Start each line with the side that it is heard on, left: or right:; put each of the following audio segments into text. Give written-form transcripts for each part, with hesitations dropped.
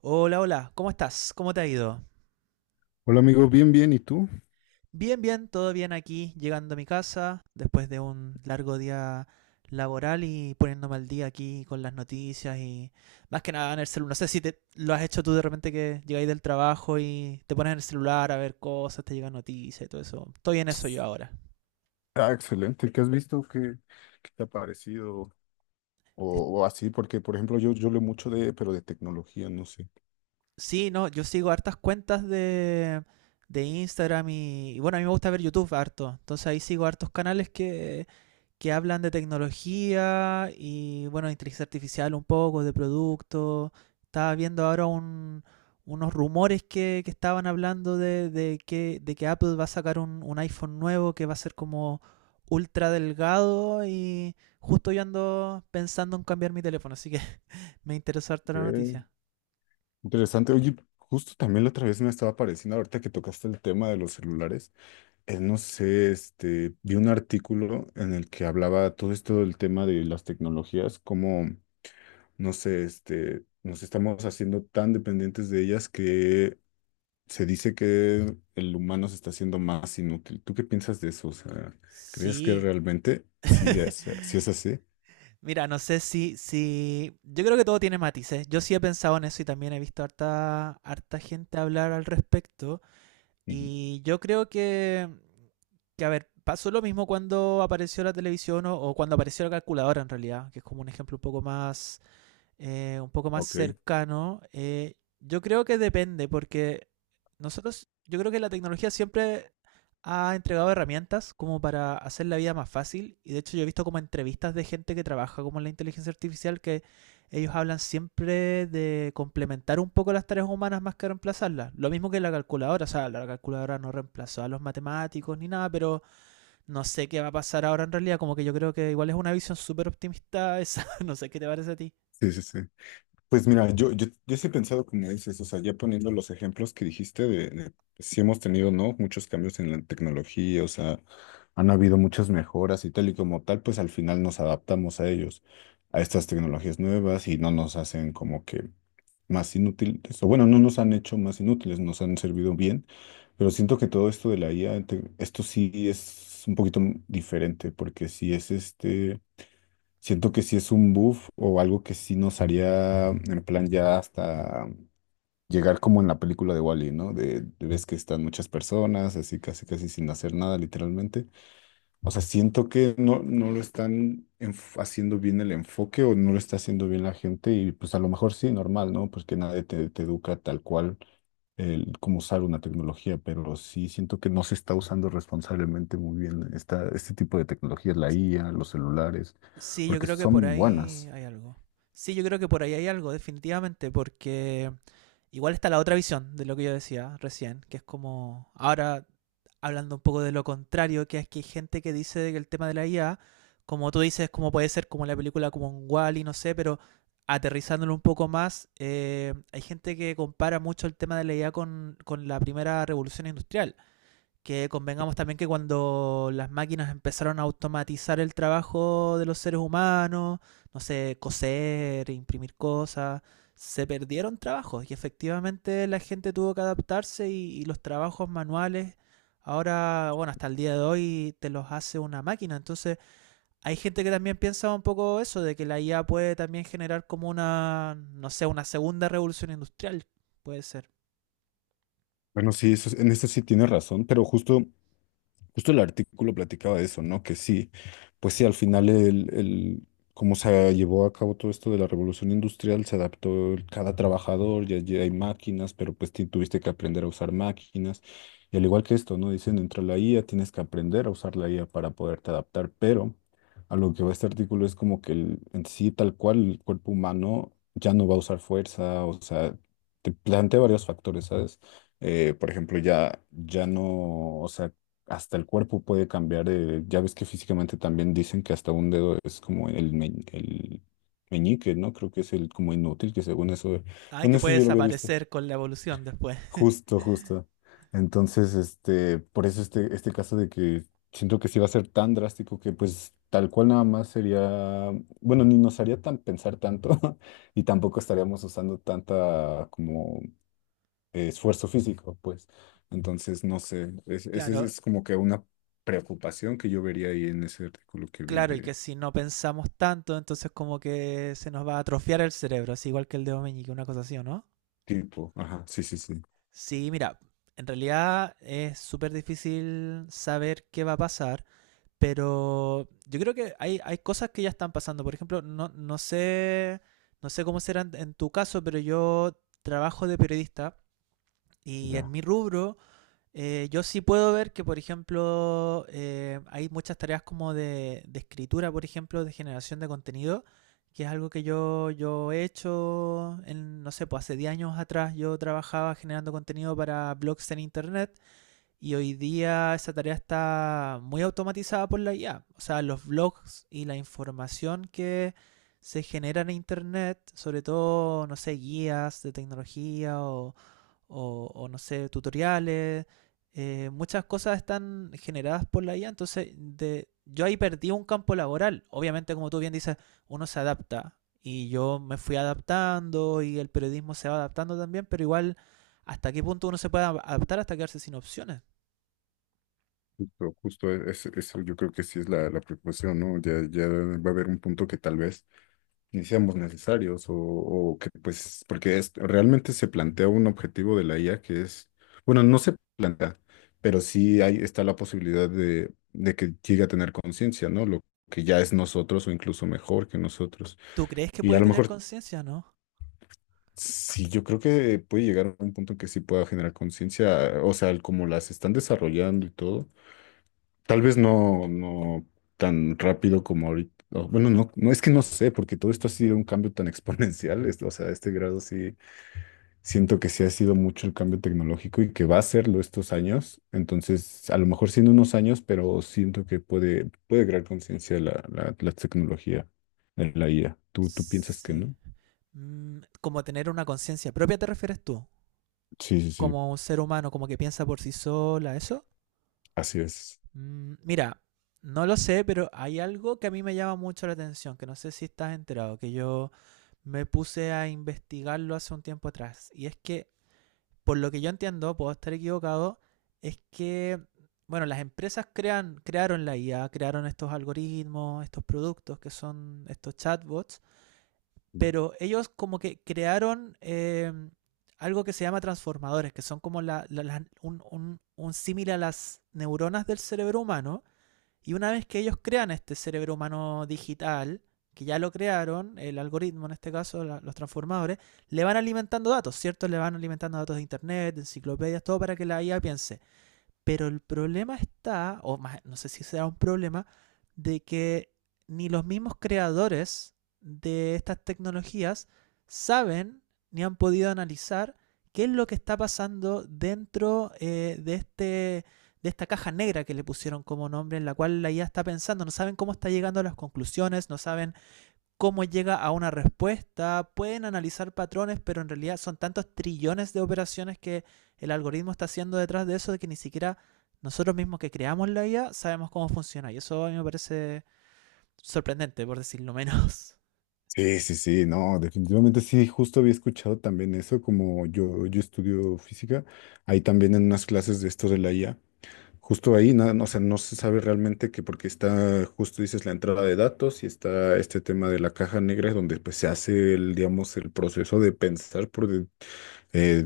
right: Hola, hola, ¿cómo estás? ¿Cómo te ha ido?
left: Hola amigo, bien, bien, ¿y tú?
right: Bien, bien, todo bien aquí, llegando a mi casa después de un largo día laboral y poniéndome al día aquí con las noticias y más que nada en el celular. No sé si te, lo has hecho tú de repente que llegáis del trabajo y te pones en el celular a ver cosas, te llegan noticias y todo eso. Estoy en eso yo ahora.
left: Ah, excelente, ¿qué has visto? ¿Qué te ha parecido?
right: Es-
left: O así, porque por ejemplo yo leo mucho pero de tecnología, no sé.
right: Sí, no, yo sigo hartas cuentas de Instagram y bueno, a mí me gusta ver YouTube harto. Entonces ahí sigo hartos canales que hablan de tecnología y, bueno, de inteligencia artificial un poco, de productos. Estaba viendo ahora unos rumores que estaban hablando de que Apple va a sacar un iPhone nuevo que va a ser como ultra delgado y justo yo ando pensando en cambiar mi teléfono, así que me interesó harto la
left: Ok.
right: noticia.
left: Interesante, oye, justo también la otra vez me estaba pareciendo, ahorita que tocaste el tema de los celulares, no sé, este, vi un artículo en el que hablaba todo esto del tema de las tecnologías, cómo no sé, este, nos estamos haciendo tan dependientes de ellas que se dice que el humano se está haciendo más inútil. ¿Tú qué piensas de eso? O sea, ¿crees que
right: Sí.
left: realmente sí es, sí es así?
right: Mira, no sé si, si. Yo creo que todo tiene matices. Yo sí he pensado en eso y también he visto harta gente hablar al respecto.
left: Ujú.
right: Y yo creo que a ver, pasó lo mismo cuando apareció la televisión o cuando apareció la calculadora en realidad, que es como un ejemplo un poco más
left: Ok,
right: cercano, yo creo que depende, porque nosotros, yo creo que la tecnología siempre ha entregado herramientas como para hacer la vida más fácil. Y de hecho yo he visto como entrevistas de gente que trabaja como en la inteligencia artificial que ellos hablan siempre de complementar un poco las tareas humanas más que reemplazarlas. Lo mismo que la calculadora, o sea, la calculadora no reemplazó a los matemáticos ni nada, pero no sé qué va a pasar ahora en realidad. Como que yo creo que igual es una visión súper optimista esa, no sé qué te parece a ti.
left: sí, sí, sí. Pues mira, yo sí he pensado como dices, o sea, ya poniendo los ejemplos que dijiste de si hemos tenido, ¿no? Muchos cambios en la tecnología, o sea, han habido muchas mejoras y tal y como tal, pues al final nos adaptamos a ellos, a estas tecnologías nuevas y no nos hacen como que más inútiles, o bueno, no nos han hecho más inútiles, nos han servido bien, pero siento que todo esto de la IA, esto sí es un poquito diferente, porque sí es este, siento que sí es un buff o algo que sí nos haría en plan ya hasta llegar como en la película de Wall-E, ¿no? De ves que están muchas personas, así casi casi sin hacer nada, literalmente o sea, siento que no lo están haciendo bien el enfoque o no lo está haciendo bien la gente y pues a lo mejor sí, normal, ¿no? Porque nadie te educa tal cual el cómo usar una tecnología, pero sí siento que no se está usando responsablemente muy bien este tipo de tecnologías, la IA, los celulares,
right: Sí, yo
left: porque
right: creo que por
left: son
right: ahí
left: buenas.
right: hay algo. Sí, yo creo que por ahí hay algo, definitivamente, porque igual está la otra visión de lo que yo decía recién, que es como, ahora hablando un poco de lo contrario, que es que hay gente que dice que el tema de la IA, como tú dices, como puede ser como la película como un Wall-E, no sé, pero aterrizándolo un poco más, hay gente que compara mucho el tema de la IA con la primera revolución industrial que convengamos también que cuando las máquinas empezaron a automatizar el trabajo de los seres humanos, no sé, coser, imprimir cosas, se perdieron trabajos y efectivamente la gente tuvo que adaptarse y los trabajos manuales ahora, bueno, hasta el día de hoy te los hace una máquina. Entonces, hay gente que también piensa un poco eso, de que la IA puede también generar como una, no sé, una segunda revolución industrial, puede ser.
left: Bueno, sí, eso, en eso sí tiene razón, pero justo el artículo platicaba de eso, ¿no? Que sí, pues sí, al final cómo se llevó a cabo todo esto de la revolución industrial, se adaptó cada trabajador, ya hay máquinas, pero pues tuviste que aprender a usar máquinas. Y al igual que esto, ¿no? Dicen, entra la IA, tienes que aprender a usar la IA para poderte adaptar, pero a lo que va este artículo es como que en sí, tal cual, el cuerpo humano ya no va a usar fuerza, o sea, te plantea varios factores, ¿sabes? Por ejemplo, ya no, o sea, hasta el cuerpo puede cambiar. Ya ves que físicamente también dicen que hasta un dedo es como el meñique, ¿no? Creo que es el como inútil, que según eso,
right: Ay,
left: bueno,
right: que
left: eso
right: puede
left: yo lo había visto.
right: desaparecer con la evolución después.
left: Justo, justo. Entonces, este, por eso este caso de que siento que sí va a ser tan drástico que pues tal cual nada más sería, bueno, ni nos haría tan pensar tanto y tampoco estaríamos usando tanta como esfuerzo físico, pues. Entonces, no sé, es, es, es
right: Claro.
left: es como que una preocupación que yo vería ahí en ese artículo que vi
right: Claro, y que
left: de
right: si no pensamos tanto, entonces como que se nos va a atrofiar el cerebro, así igual que el dedo meñique, una cosa así, ¿o no?
left: tipo, ajá, sí, sí, sí,
right: Sí, mira, en realidad es súper difícil saber qué va a pasar, pero yo creo que hay cosas que ya están pasando. Por ejemplo, no, no sé cómo será en tu caso, pero yo trabajo de periodista y en
left: ya.
right: mi rubro. Yo sí puedo ver que, por ejemplo, hay muchas tareas como de escritura, por ejemplo, de generación de contenido, que es algo que yo he hecho, en, no sé, pues hace 10 años atrás yo trabajaba generando contenido para blogs en Internet y hoy día esa tarea está muy automatizada por la IA. O sea, los blogs y la información que se genera en Internet, sobre todo, no sé, guías de tecnología o no sé, tutoriales. Muchas cosas están generadas por la IA, entonces de, yo ahí perdí un campo laboral. Obviamente, como tú bien dices, uno se adapta y yo me fui adaptando y el periodismo se va adaptando también, pero igual, ¿hasta qué punto uno se puede adaptar hasta quedarse sin opciones?
left: Justo, justo eso yo creo que sí es la preocupación, ¿no? Ya va a haber un punto que tal vez ni seamos necesarios o que pues, porque realmente se plantea un objetivo de la IA que es, bueno, no se plantea, pero sí hay, está la posibilidad de que llegue a tener conciencia, ¿no? Lo que ya es nosotros o incluso mejor que nosotros.
right: ¿Tú crees que
left: Y a
right: puede
left: lo
right: tener
left: mejor,
right: conciencia, no?
left: sí, yo creo que puede llegar a un punto en que sí pueda generar conciencia, o sea, el como las están desarrollando y todo. Tal vez no tan rápido como ahorita. Bueno, no es que no sé, porque todo esto ha sido un cambio tan exponencial. O sea, a este grado sí siento que sí ha sido mucho el cambio tecnológico y que va a serlo estos años. Entonces, a lo mejor siendo unos años, pero siento que puede crear conciencia la tecnología, la IA. ¿Tú piensas que
right: Sí.
left: no?
right: ¿Como tener una conciencia propia, te refieres tú?
left: Sí, sí, sí,
right: ¿Como un ser humano, como que piensa por sí sola, eso?
left: así es.
right: Mira, no lo sé, pero hay algo que a mí me llama mucho la atención, que no sé si estás enterado, que yo me puse a investigarlo hace un tiempo atrás. Y es que, por lo que yo entiendo, puedo estar equivocado, es que, bueno, las empresas crearon la IA, crearon estos algoritmos, estos productos que son estos chatbots, pero ellos como que crearon algo que se llama transformadores, que son como un símil a las neuronas del cerebro humano y una vez que ellos crean este cerebro humano digital, que ya lo crearon, el algoritmo en este caso, los transformadores, le van alimentando datos, ¿cierto? Le van alimentando datos de internet, de enciclopedias, todo para que la IA piense. Pero el problema está, o más, no sé si será un problema, de que ni los mismos creadores de estas tecnologías saben ni han podido analizar qué es lo que está pasando dentro de esta caja negra que le pusieron como nombre, en la cual la IA está pensando. No saben cómo está llegando a las conclusiones, no saben cómo llega a una respuesta, pueden analizar patrones, pero en realidad son tantos trillones de operaciones que el algoritmo está haciendo detrás de eso de que ni siquiera nosotros mismos que creamos la IA sabemos cómo funciona. Y eso a mí me parece sorprendente, por decirlo menos.
left: Sí, sí, sí, no, definitivamente sí, justo había escuchado también eso, como yo estudio física, ahí también en unas clases de esto de la IA, justo ahí, nada, no, o sea, no se sabe realmente que porque está, justo dices, la entrada de datos y está este tema de la caja negra, donde pues se hace el, digamos, el proceso de pensar, eh,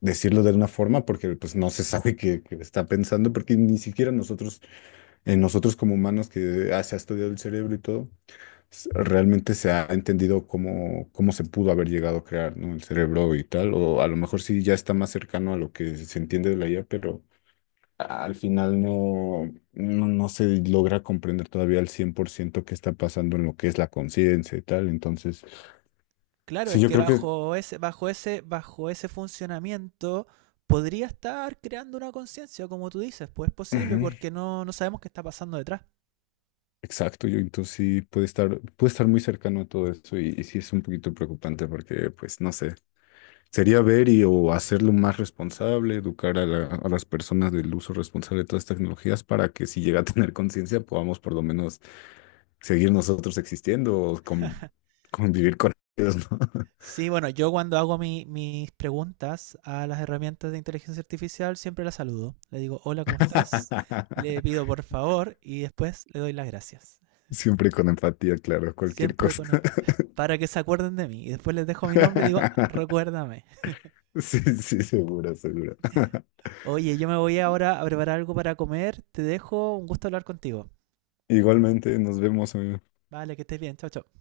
left: decirlo de una forma, porque pues no se sabe qué está pensando, porque ni siquiera nosotros como humanos que se ha estudiado el cerebro y todo, realmente se ha entendido cómo se pudo haber llegado a crear, ¿no? El cerebro y tal, o a lo mejor sí ya está más cercano a lo que se entiende de la IA, pero al final no se logra comprender todavía al 100% qué está pasando en lo que es la conciencia y tal. Entonces,
right: Claro,
left: sí,
right: es
left: yo
right: que
left: creo que.
right: bajo ese funcionamiento podría estar creando una conciencia, como tú dices, pues es posible
left: Ujú,
right: porque no, no sabemos qué está pasando detrás.
left: exacto, yo entonces sí puede estar muy cercano a todo eso y sí es un poquito preocupante porque, pues, no sé. Sería ver y o hacerlo más responsable, educar a las personas del uso responsable de todas estas tecnologías para que si llega a tener conciencia podamos por lo menos seguir nosotros existiendo o convivir con ellos, ¿no?
right: Sí, bueno, yo cuando hago mis preguntas a las herramientas de inteligencia artificial siempre las saludo. Le digo, hola, ¿cómo estás? Le pido por favor y después le doy las gracias.
left: Siempre con empatía, claro, cualquier
right: Siempre
left: cosa.
right: con para que se acuerden de mí. Y después les dejo mi nombre y digo, "Ah, recuérdame."
left: Sí, sí, seguro, seguro.
right: Oye, yo me voy ahora a preparar algo para comer. Te dejo, un gusto hablar contigo.
left: Igualmente, nos vemos, amigo.
right: Vale, que estés bien. Chao, chao.